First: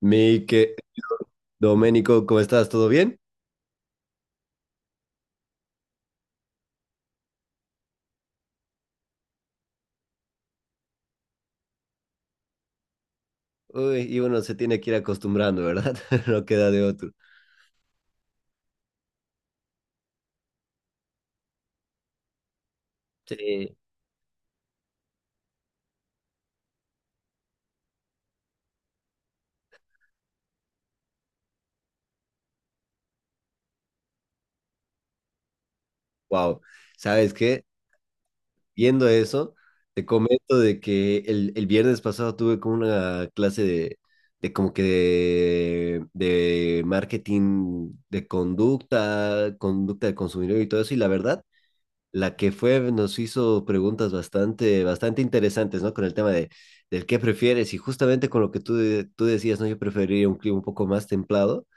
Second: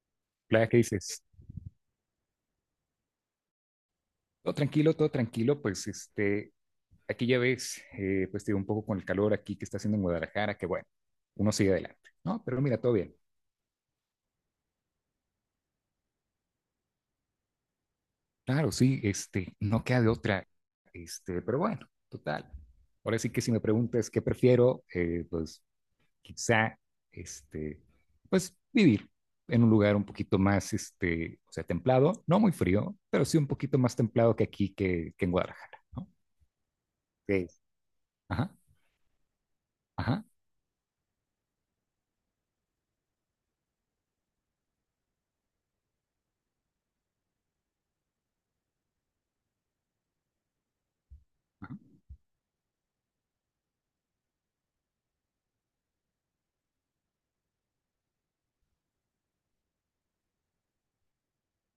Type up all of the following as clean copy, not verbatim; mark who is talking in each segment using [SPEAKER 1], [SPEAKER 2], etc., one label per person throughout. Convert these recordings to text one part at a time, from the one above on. [SPEAKER 1] Mi
[SPEAKER 2] Hola,
[SPEAKER 1] que
[SPEAKER 2] ¿qué dices?
[SPEAKER 1] Domenico, ¿cómo estás? ¿Todo bien?
[SPEAKER 2] Todo tranquilo, pues este, aquí ya ves, pues te digo, un poco con el calor aquí que está haciendo en Guadalajara, que bueno, uno sigue adelante, ¿no? Pero mira, todo bien.
[SPEAKER 1] Uy, y uno se tiene que ir acostumbrando, ¿verdad? No queda de otro.
[SPEAKER 2] Claro, sí, este, no queda de otra, este, pero bueno, total. Ahora sí que si me
[SPEAKER 1] Sí,
[SPEAKER 2] preguntas qué prefiero, pues quizá, este, pues vivir en un lugar un poquito más, este, o sea, templado, no muy frío, pero sí un poquito más templado que aquí, que en Guadalajara, ¿no?
[SPEAKER 1] wow. ¿Sabes
[SPEAKER 2] Sí.
[SPEAKER 1] qué?
[SPEAKER 2] Ajá,
[SPEAKER 1] Viendo eso, te
[SPEAKER 2] ajá,
[SPEAKER 1] comento de que el viernes pasado tuve como una clase de como que de, de marketing de conducta, conducta del consumidor y todo eso, y la verdad.
[SPEAKER 2] ajá,
[SPEAKER 1] La que fue nos hizo preguntas bastante interesantes, ¿no? Con el tema de, del qué prefieres y justamente con lo que tú, tú decías, ¿no? Yo preferiría un clima un poco más templado.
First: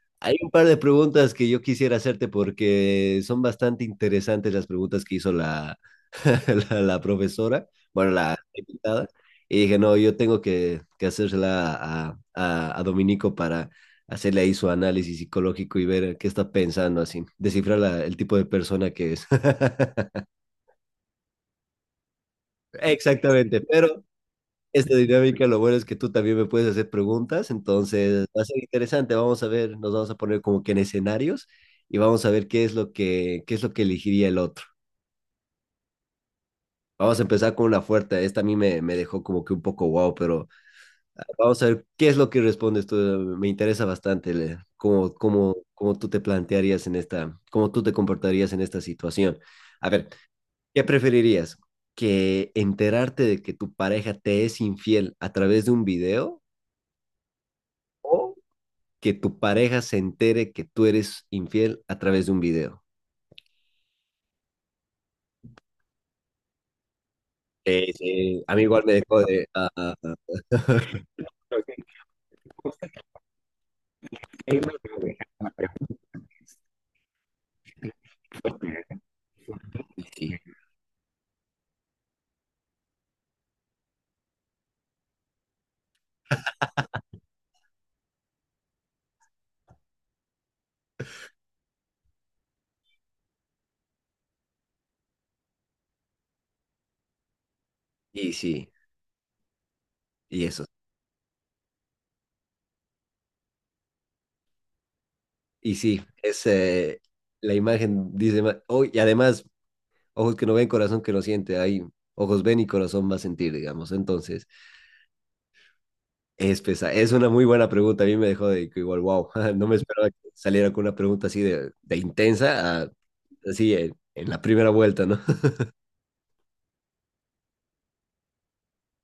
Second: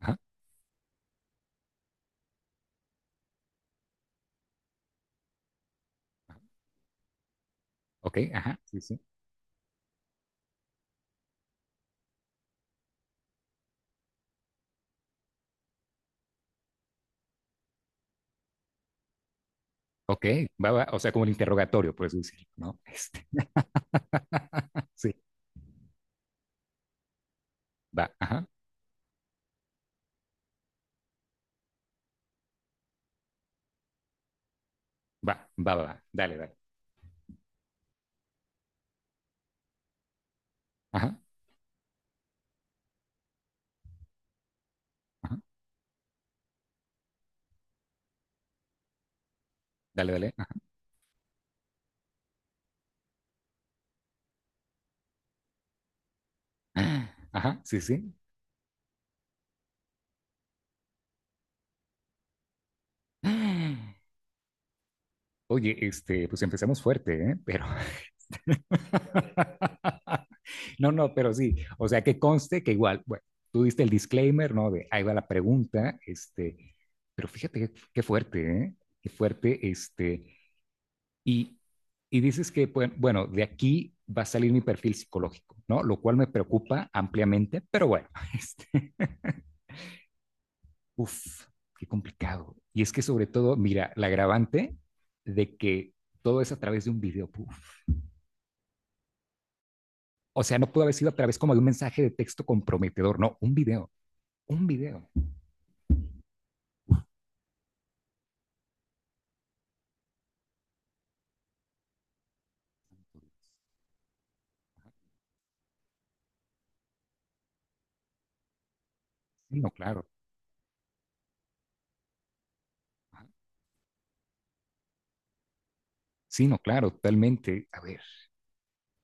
[SPEAKER 2] ajá.
[SPEAKER 1] Hay un par de preguntas que yo quisiera hacerte porque son bastante interesantes las preguntas que hizo la profesora, bueno,
[SPEAKER 2] Ok,
[SPEAKER 1] la
[SPEAKER 2] ajá, sí, sí.
[SPEAKER 1] invitada. Y dije, no, yo tengo que hacérsela a Dominico para hacerle ahí su análisis psicológico y ver qué está pensando, así, descifrar el tipo de persona que es.
[SPEAKER 2] Ok, va, va, o sea, como el interrogatorio, por eso decirlo, ¿no? Este,
[SPEAKER 1] Exactamente, pero esta
[SPEAKER 2] sí,
[SPEAKER 1] dinámica lo bueno es que tú también me puedes hacer preguntas,
[SPEAKER 2] va,
[SPEAKER 1] entonces va a
[SPEAKER 2] ajá,
[SPEAKER 1] ser interesante, vamos a ver, nos vamos a poner como que en escenarios y vamos a ver qué es lo que, qué es lo que elegiría el otro.
[SPEAKER 2] va, va, va, va, dale, dale,
[SPEAKER 1] Vamos a empezar con una fuerte, esta a mí me dejó como que un poco wow, pero
[SPEAKER 2] ajá,
[SPEAKER 1] ah, vamos a ver qué es lo que respondes tú, me interesa bastante
[SPEAKER 2] ajá,
[SPEAKER 1] cómo tú te plantearías en esta, cómo tú te comportarías en esta situación. A ver,
[SPEAKER 2] dale, dale,
[SPEAKER 1] ¿qué preferirías? ¿Que enterarte de que tu pareja te es infiel a través de un video
[SPEAKER 2] ajá, ajá, sí, sí.
[SPEAKER 1] o que tu pareja se entere que tú eres infiel a través de un video?
[SPEAKER 2] Oye, este, pues empezamos fuerte, ¿eh? Pero,
[SPEAKER 1] Sí, a mí igual me dejó de...
[SPEAKER 2] no, no, pero sí, o sea, que conste que igual, bueno, tú diste el disclaimer, ¿no? De ahí va la pregunta, este, pero fíjate qué fuerte, ¿eh? Qué fuerte,
[SPEAKER 1] y
[SPEAKER 2] este.
[SPEAKER 1] sí,
[SPEAKER 2] Y, y dices que, pues, bueno, de aquí va a salir mi perfil psicológico, ¿no? Lo cual me preocupa ampliamente, pero bueno, este, uf, qué complicado. Y es que sobre todo, mira, la agravante de que todo es a través de un video, puff.
[SPEAKER 1] y sí,
[SPEAKER 2] O
[SPEAKER 1] y
[SPEAKER 2] sea,
[SPEAKER 1] eso.
[SPEAKER 2] no pudo haber sido a través como de un mensaje de texto comprometedor, no, un video, un video.
[SPEAKER 1] Y sí, es la imagen dice más... Oh, y además, ojos que no ven, corazón que no siente. Ahí, ojos ven y corazón va a sentir, digamos. Entonces... Es una muy buena pregunta. A mí me dejó de que igual, wow,
[SPEAKER 2] Sí,
[SPEAKER 1] no
[SPEAKER 2] no,
[SPEAKER 1] me
[SPEAKER 2] claro.
[SPEAKER 1] esperaba que saliera con una pregunta así de intensa, así en la primera vuelta, ¿no?
[SPEAKER 2] Sí, no, claro, totalmente. A ver,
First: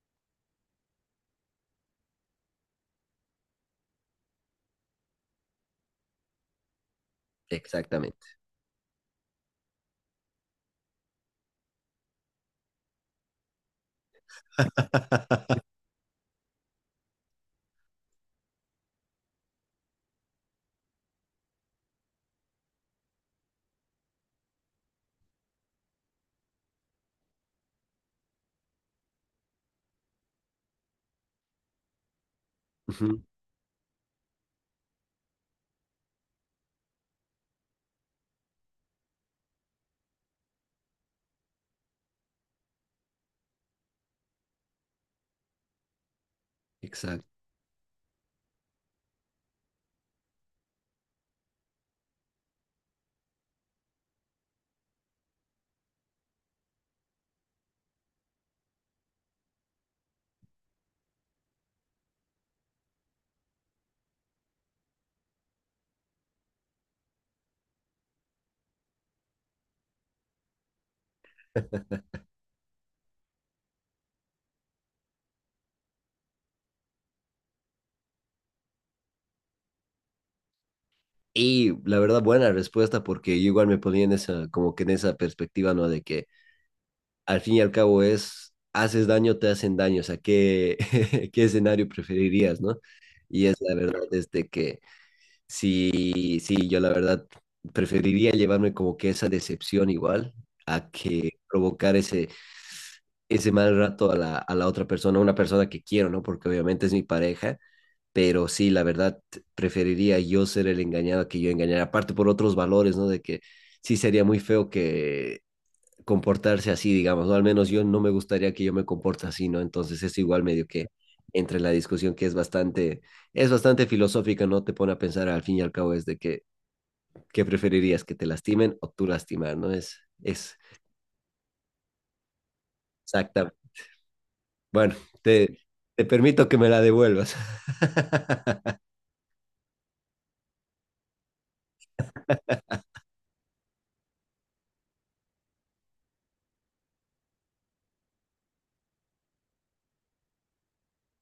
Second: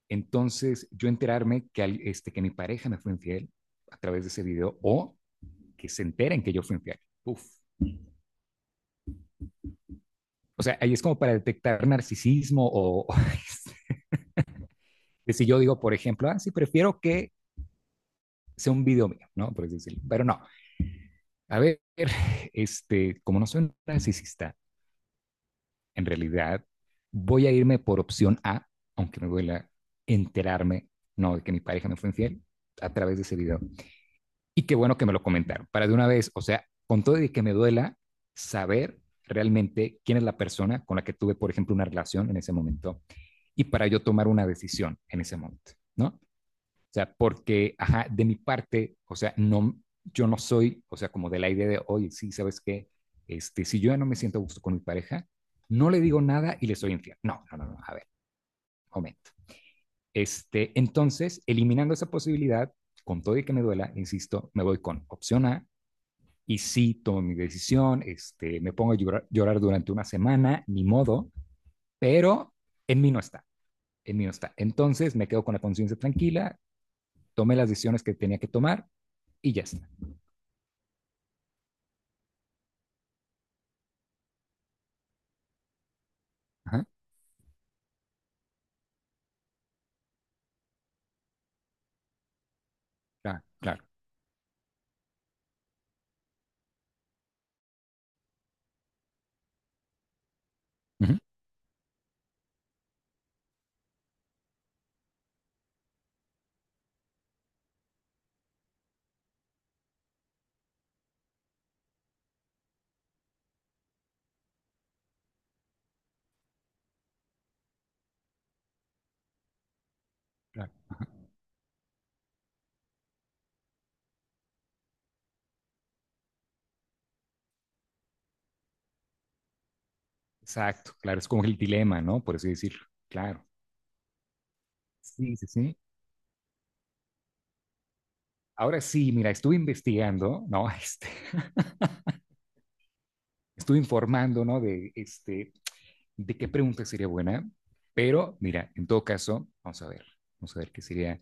[SPEAKER 2] entonces yo enterarme que, este, que mi pareja me fue infiel a través de ese video o que se enteren que yo fui infiel. Uf,
[SPEAKER 1] Exactamente.
[SPEAKER 2] o sea, ahí es como para detectar narcisismo o si yo digo, por ejemplo, ah, sí, prefiero que sea un video mío, ¿no? Por decirlo. Pero no, a ver, este, como no soy un narcisista, en realidad voy a irme por opción A, aunque me duela enterarme, no, de que mi pareja me fue infiel a través
[SPEAKER 1] Ujú.
[SPEAKER 2] de ese video. Y qué bueno que me lo comentaron, para de una vez, o sea, con todo y que me duela saber realmente quién es la persona con la que tuve, por ejemplo, una relación en ese momento y para yo tomar una decisión en ese momento, ¿no? O sea,
[SPEAKER 1] Exacto.
[SPEAKER 2] porque, ajá, de mi parte, o sea, no, yo no soy, o sea, como de la idea de, oye, sí, ¿sabes qué? Este, si yo ya no me siento a gusto con mi pareja, no le digo nada y le soy infiel. No, no, no, no, a ver, momento. Este, entonces, eliminando esa posibilidad, con todo y que me duela, insisto, me voy con opción A y sí tomo mi decisión, este, me pongo a llorar, llorar durante una semana, ni modo, pero en mí no está. El mío está. Entonces me quedo con la conciencia tranquila, tomé las decisiones que tenía que tomar y ya está.
[SPEAKER 1] Y la verdad, buena respuesta, porque yo igual me ponía en esa, como que en esa perspectiva, ¿no? De que
[SPEAKER 2] Ajá,
[SPEAKER 1] al fin y al cabo es, haces daño, te hacen daño, o sea, ¿qué, qué escenario preferirías, ¿no?
[SPEAKER 2] claro,
[SPEAKER 1] Y es la
[SPEAKER 2] claro.
[SPEAKER 1] verdad, desde que sí, sí, yo la verdad preferiría llevarme como que esa decepción igual a
[SPEAKER 2] Ujú,
[SPEAKER 1] que provocar ese, ese mal rato a a la otra persona, una persona que quiero, ¿no? Porque obviamente es mi pareja, pero sí, la verdad preferiría yo ser el engañado que yo engañar, aparte por otros valores, ¿no? De que sí sería muy feo que comportarse así, digamos, o al menos yo no me gustaría que yo me comporte así, ¿no? Entonces es igual medio
[SPEAKER 2] claro.
[SPEAKER 1] que entre en la discusión que es bastante filosófica, ¿no? Te pone a pensar al fin y al cabo es de que, ¿qué preferirías? ¿Que te lastimen o tú lastimar, ¿no? Es
[SPEAKER 2] Exacto, claro, es como el dilema, ¿no? Por así decirlo. Claro.
[SPEAKER 1] exacta. Bueno,
[SPEAKER 2] Sí, sí,
[SPEAKER 1] te,
[SPEAKER 2] sí.
[SPEAKER 1] te permito que me la devuelvas.
[SPEAKER 2] Ahora sí, mira, estuve investigando, ¿no? Este, estuve informando, ¿no? De, este, de qué pregunta sería buena, pero mira, en todo caso, vamos a ver qué sería.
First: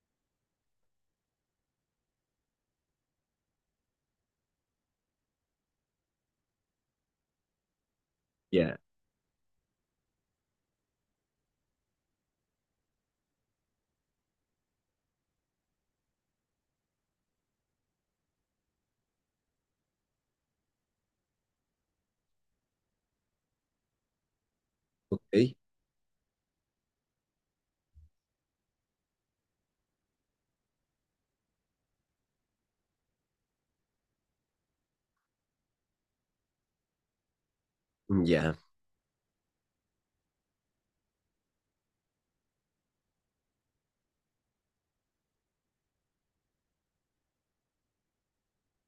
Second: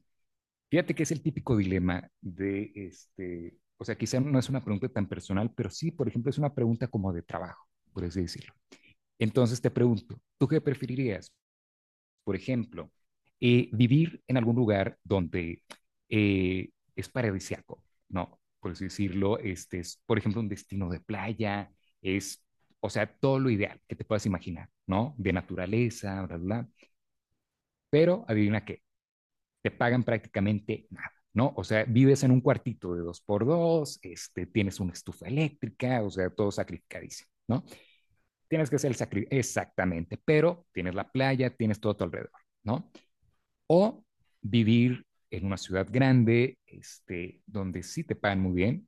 [SPEAKER 2] Fíjate que es el típico dilema de, este, o sea, quizá no es una pregunta tan personal, pero sí, por ejemplo, es una pregunta como de trabajo, por así decirlo.
[SPEAKER 1] Ya,
[SPEAKER 2] Entonces te pregunto, ¿tú qué preferirías? Por ejemplo, vivir en algún lugar donde es paradisíaco, ¿no? Por así decirlo, este es, por ejemplo, un destino de playa, es, o sea, todo lo ideal que te puedas imaginar, ¿no? De
[SPEAKER 1] ok,
[SPEAKER 2] naturaleza, bla, bla, bla. Pero adivina qué, te pagan prácticamente nada, ¿no? O sea, vives en un cuartito de dos por dos, este, tienes una estufa eléctrica, o sea, todo sacrificadísimo, ¿no?
[SPEAKER 1] ya.
[SPEAKER 2] Tienes que hacer el sacri exactamente, pero tienes la playa, tienes todo a tu alrededor, ¿no? O vivir en una ciudad grande, este, donde sí te pagan muy bien,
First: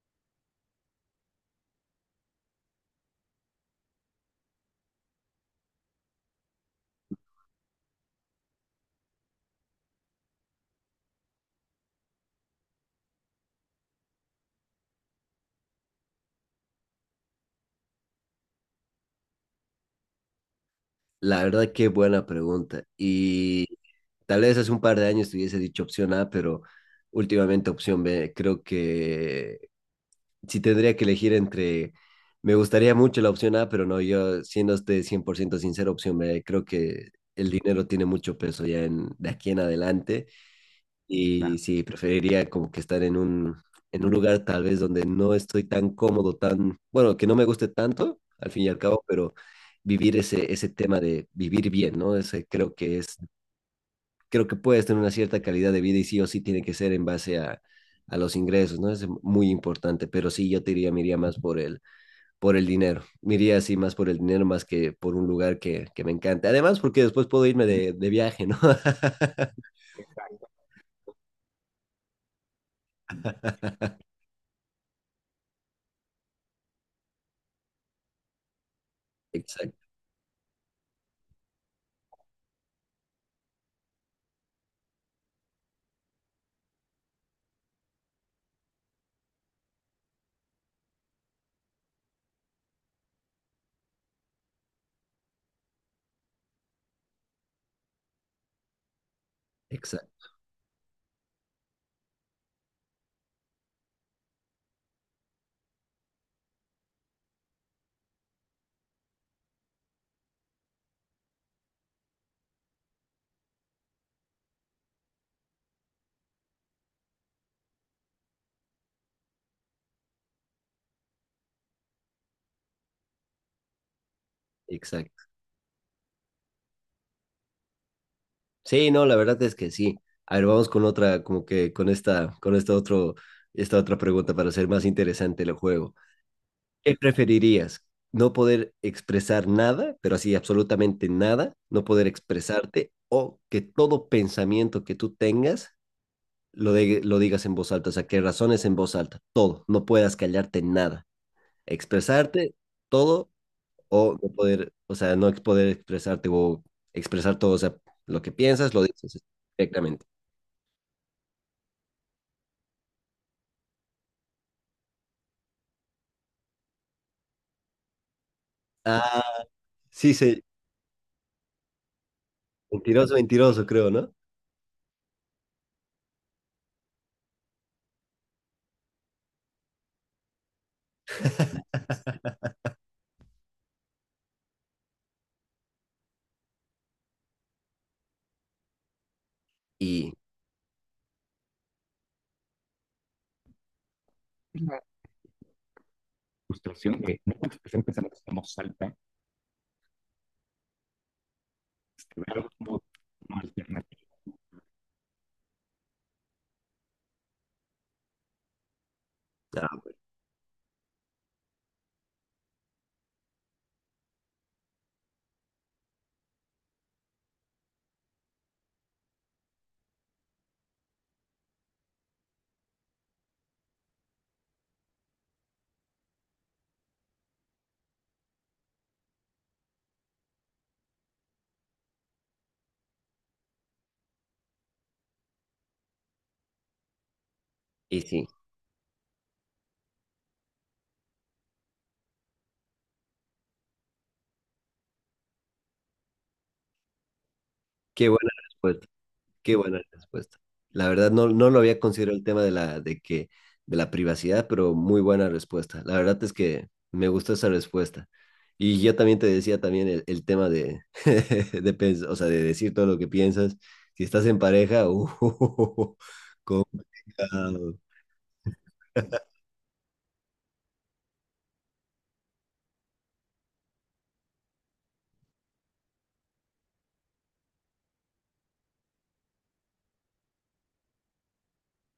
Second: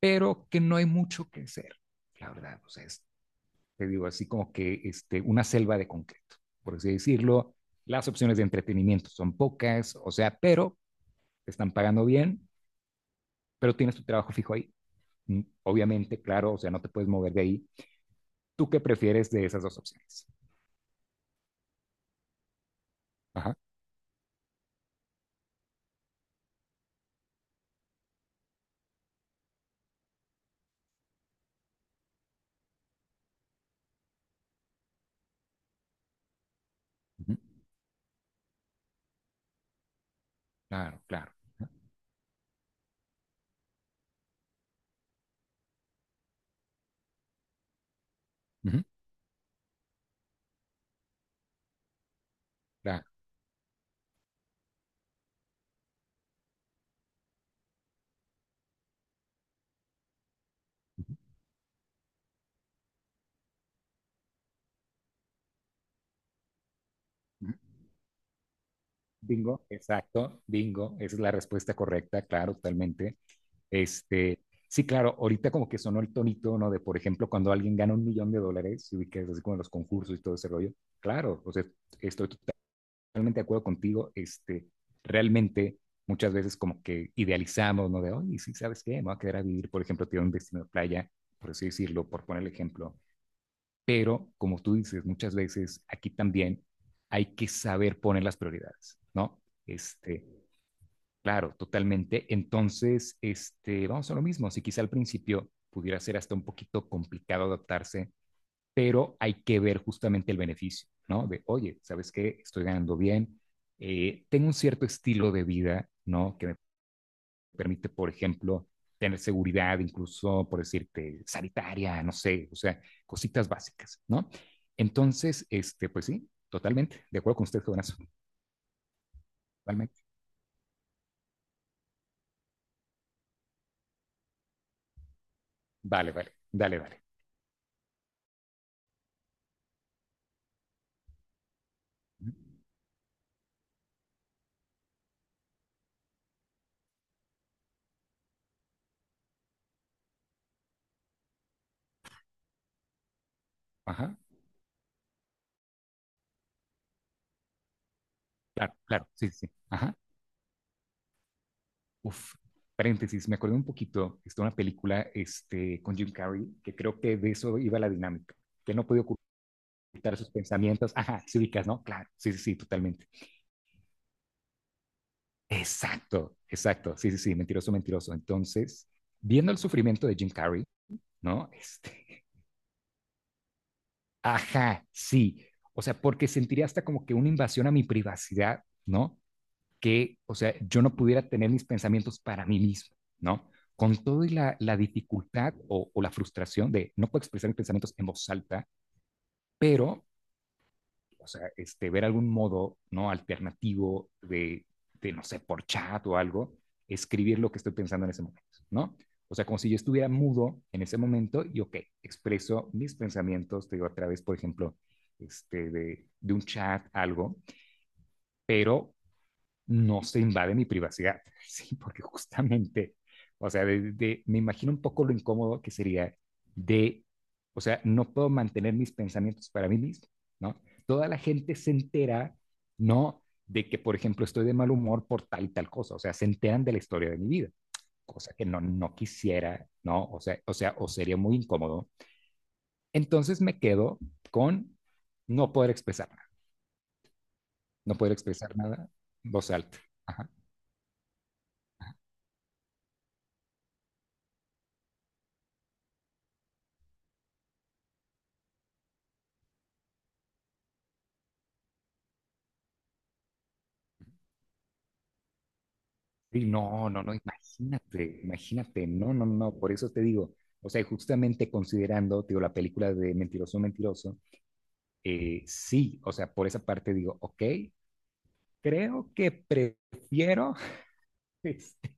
[SPEAKER 2] pero que no hay mucho que hacer, la verdad, o sea, es, te digo, así como que este, una selva de concreto, por así decirlo, las opciones de entretenimiento son pocas, o sea, pero te están pagando bien, pero tienes tu trabajo fijo ahí. Obviamente, claro, o sea, no te puedes mover de ahí. ¿Tú qué prefieres de esas dos opciones?
[SPEAKER 1] La verdad, qué buena pregunta.
[SPEAKER 2] Ajá.
[SPEAKER 1] Y tal vez hace un par de años te hubiese dicho opción A, pero últimamente opción B. Creo que si tendría que elegir entre, me gustaría mucho la opción A, pero no, yo siendo usted 100% sincero, opción B, creo que
[SPEAKER 2] Ujú.
[SPEAKER 1] el dinero tiene mucho peso ya en, de aquí en adelante
[SPEAKER 2] Claro, claro.
[SPEAKER 1] y claro. Sí, preferiría como que estar en un lugar tal vez donde no estoy tan cómodo, tan, bueno, que no me guste tanto, al fin y al
[SPEAKER 2] Ujú.
[SPEAKER 1] cabo, pero vivir ese, ese tema de vivir bien, ¿no? Ese creo que
[SPEAKER 2] Claro.
[SPEAKER 1] es creo que puedes tener una cierta calidad de vida y sí o sí tiene que ser en base a los ingresos, ¿no? Es muy importante, pero sí yo te diría, me iría más por por el dinero, me iría así más por el dinero más que por un lugar que me encante. Además, porque después puedo
[SPEAKER 2] Ujú.
[SPEAKER 1] irme de viaje, ¿no?
[SPEAKER 2] Bingo, exacto, bingo. Esa es la respuesta correcta, claro, totalmente. Este, sí, claro, ahorita como que sonó el tonito, ¿no? De, por ejemplo, cuando alguien gana un millón de dólares, y que es así como los
[SPEAKER 1] Exacto,
[SPEAKER 2] concursos y todo ese rollo. Claro, o sea, estoy totalmente de acuerdo contigo, este, realmente muchas veces como que idealizamos, ¿no? De, oye, sí, ¿sabes qué? Me voy a quedar a vivir, por ejemplo, tiene un destino de playa, por así decirlo, por poner el ejemplo. Pero, como tú dices, muchas veces aquí también hay que saber poner las prioridades, ¿no? Este,
[SPEAKER 1] exacto,
[SPEAKER 2] claro, totalmente. Entonces, este, vamos a lo mismo. Si quizá al principio pudiera ser hasta un poquito complicado adaptarse, pero hay que ver justamente el beneficio, ¿no? De, oye, ¿sabes qué? Estoy ganando bien, tengo un cierto estilo de vida, ¿no? Que me permite, por ejemplo, tener seguridad, incluso, por decirte, sanitaria, no sé, o sea, cositas básicas, ¿no?
[SPEAKER 1] exacto.
[SPEAKER 2] Entonces, este, pues sí, totalmente, de acuerdo con usted, jovenazo,
[SPEAKER 1] Sí, no, la verdad es que sí.
[SPEAKER 2] totalmente.
[SPEAKER 1] A ver, vamos con otra, como que con esta otro, esta otra pregunta para hacer más interesante el juego.
[SPEAKER 2] Vale, vale, dale,
[SPEAKER 1] ¿Qué
[SPEAKER 2] dale.
[SPEAKER 1] preferirías? ¿No poder expresar nada, pero así absolutamente nada? ¿No poder expresarte o que todo pensamiento que tú tengas lo, lo digas en voz alta? O sea, que razones en voz alta, todo, no puedas callarte nada. Expresarte todo
[SPEAKER 2] Ajá,
[SPEAKER 1] o no poder, o sea, no ex- poder expresarte o expresar todo, o sea, lo que piensas
[SPEAKER 2] claro,
[SPEAKER 1] lo
[SPEAKER 2] claro,
[SPEAKER 1] dices
[SPEAKER 2] sí, sí, sí. Ajá.
[SPEAKER 1] directamente.
[SPEAKER 2] Uf, paréntesis, me acordé un poquito, está una película este, con Jim Carrey, que creo que de eso iba la dinámica, que no podía
[SPEAKER 1] Ah, sí,
[SPEAKER 2] ocultar sus
[SPEAKER 1] sí,
[SPEAKER 2] pensamientos. Ajá, sí ubicas, ¿no? Claro, sí, sí, sí, totalmente.
[SPEAKER 1] mentiroso, mentiroso, creo, ¿no?
[SPEAKER 2] Exacto, exacto, sí, sí, sí, Mentiroso, Mentiroso. Entonces, viendo el sufrimiento de Jim Carrey, ¿no? Este, ajá, sí. O sea, porque sentiría hasta como que una invasión a mi privacidad, ¿no?
[SPEAKER 1] Y,
[SPEAKER 2] Que, o sea, yo no pudiera tener mis pensamientos para mí mismo, ¿no? Con todo y la dificultad o, la frustración de no puedo expresar mis pensamientos en voz alta, pero, o sea, este, ver algún modo, ¿no? Alternativo de, no sé, por chat o algo, escribir lo que estoy pensando en ese momento, ¿no? O sea, como si yo
[SPEAKER 1] ah,
[SPEAKER 2] estuviera mudo en ese momento y, ok, expreso mis pensamientos, te digo, a través, por ejemplo, este, de un chat, algo, pero no se invade mi privacidad, ¿sí? Porque justamente, o sea, me imagino un poco lo incómodo que sería de, o sea, no puedo mantener mis pensamientos para mí mismo, ¿no? Toda la gente se entera, ¿no? De que, por ejemplo, estoy de mal humor por tal y tal cosa, o sea, se enteran de la historia de mi vida,
[SPEAKER 1] y sí,
[SPEAKER 2] cosa que no, no quisiera, ¿no? O sea, o sería muy incómodo. Entonces me quedo con no poder expresar nada, no
[SPEAKER 1] qué
[SPEAKER 2] poder
[SPEAKER 1] buena
[SPEAKER 2] expresar
[SPEAKER 1] respuesta.
[SPEAKER 2] nada, voz
[SPEAKER 1] Qué
[SPEAKER 2] alta.
[SPEAKER 1] buena
[SPEAKER 2] Ajá.
[SPEAKER 1] respuesta. La verdad no, no lo había considerado el tema de la, de que, de la privacidad, pero muy buena respuesta. La verdad es que me gustó esa respuesta. Y yo también te decía también el tema de, de, o sea, de decir todo lo que piensas. Si estás en pareja,
[SPEAKER 2] Sí, no, no, no,
[SPEAKER 1] complicado.
[SPEAKER 2] imagínate, imagínate, no, no, no, por eso te digo, o sea, justamente considerando, te digo, la película de Mentiroso, Mentiroso, sí, o sea, por esa parte digo, ok, creo que prefiero, este,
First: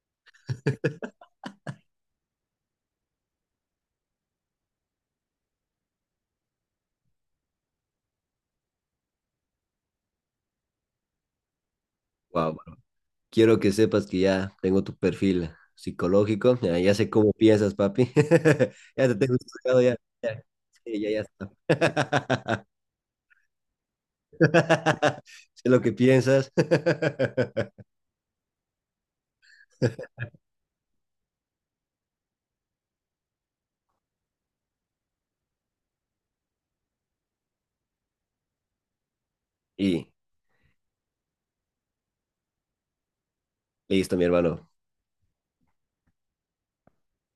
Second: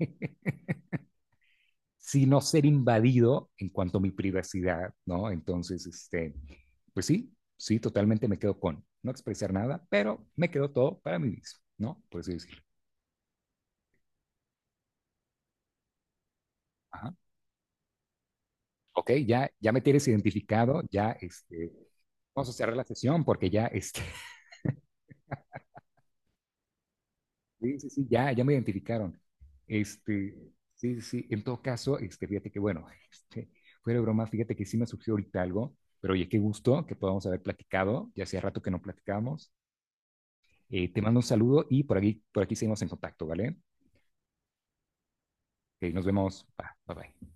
[SPEAKER 2] si no ser invadido en cuanto a mi privacidad, ¿no? Entonces, este, pues sí, sí, totalmente me quedo con no expresar nada, pero me quedo todo para mí mismo, ¿no? Por así
[SPEAKER 1] Guau,
[SPEAKER 2] decirlo.
[SPEAKER 1] bro. Quiero que sepas que ya tengo tu perfil psicológico. Ya, ya sé
[SPEAKER 2] Ajá.
[SPEAKER 1] cómo piensas, papi. Ya
[SPEAKER 2] Ok,
[SPEAKER 1] te tengo
[SPEAKER 2] ya, ya me
[SPEAKER 1] estudiado, ya.
[SPEAKER 2] tienes
[SPEAKER 1] Ya,
[SPEAKER 2] identificado,
[SPEAKER 1] sí, ya,
[SPEAKER 2] ya,
[SPEAKER 1] ya
[SPEAKER 2] este, vamos a
[SPEAKER 1] está.
[SPEAKER 2] cerrar la sesión porque ya, este,
[SPEAKER 1] Sé lo que piensas.
[SPEAKER 2] sí, sí, sí, ya, ya me identificaron. Este, sí, sí, sí, en todo caso, este, fíjate que bueno, este, fuera de broma, fíjate que sí me surgió ahorita algo, pero oye, qué gusto que podamos haber platicado, ya hacía rato que no platicábamos.
[SPEAKER 1] Y
[SPEAKER 2] Te mando un saludo y por aquí seguimos en contacto, ¿vale?
[SPEAKER 1] listo, mi hermano.
[SPEAKER 2] Nos vemos. Bye, bye. Bye.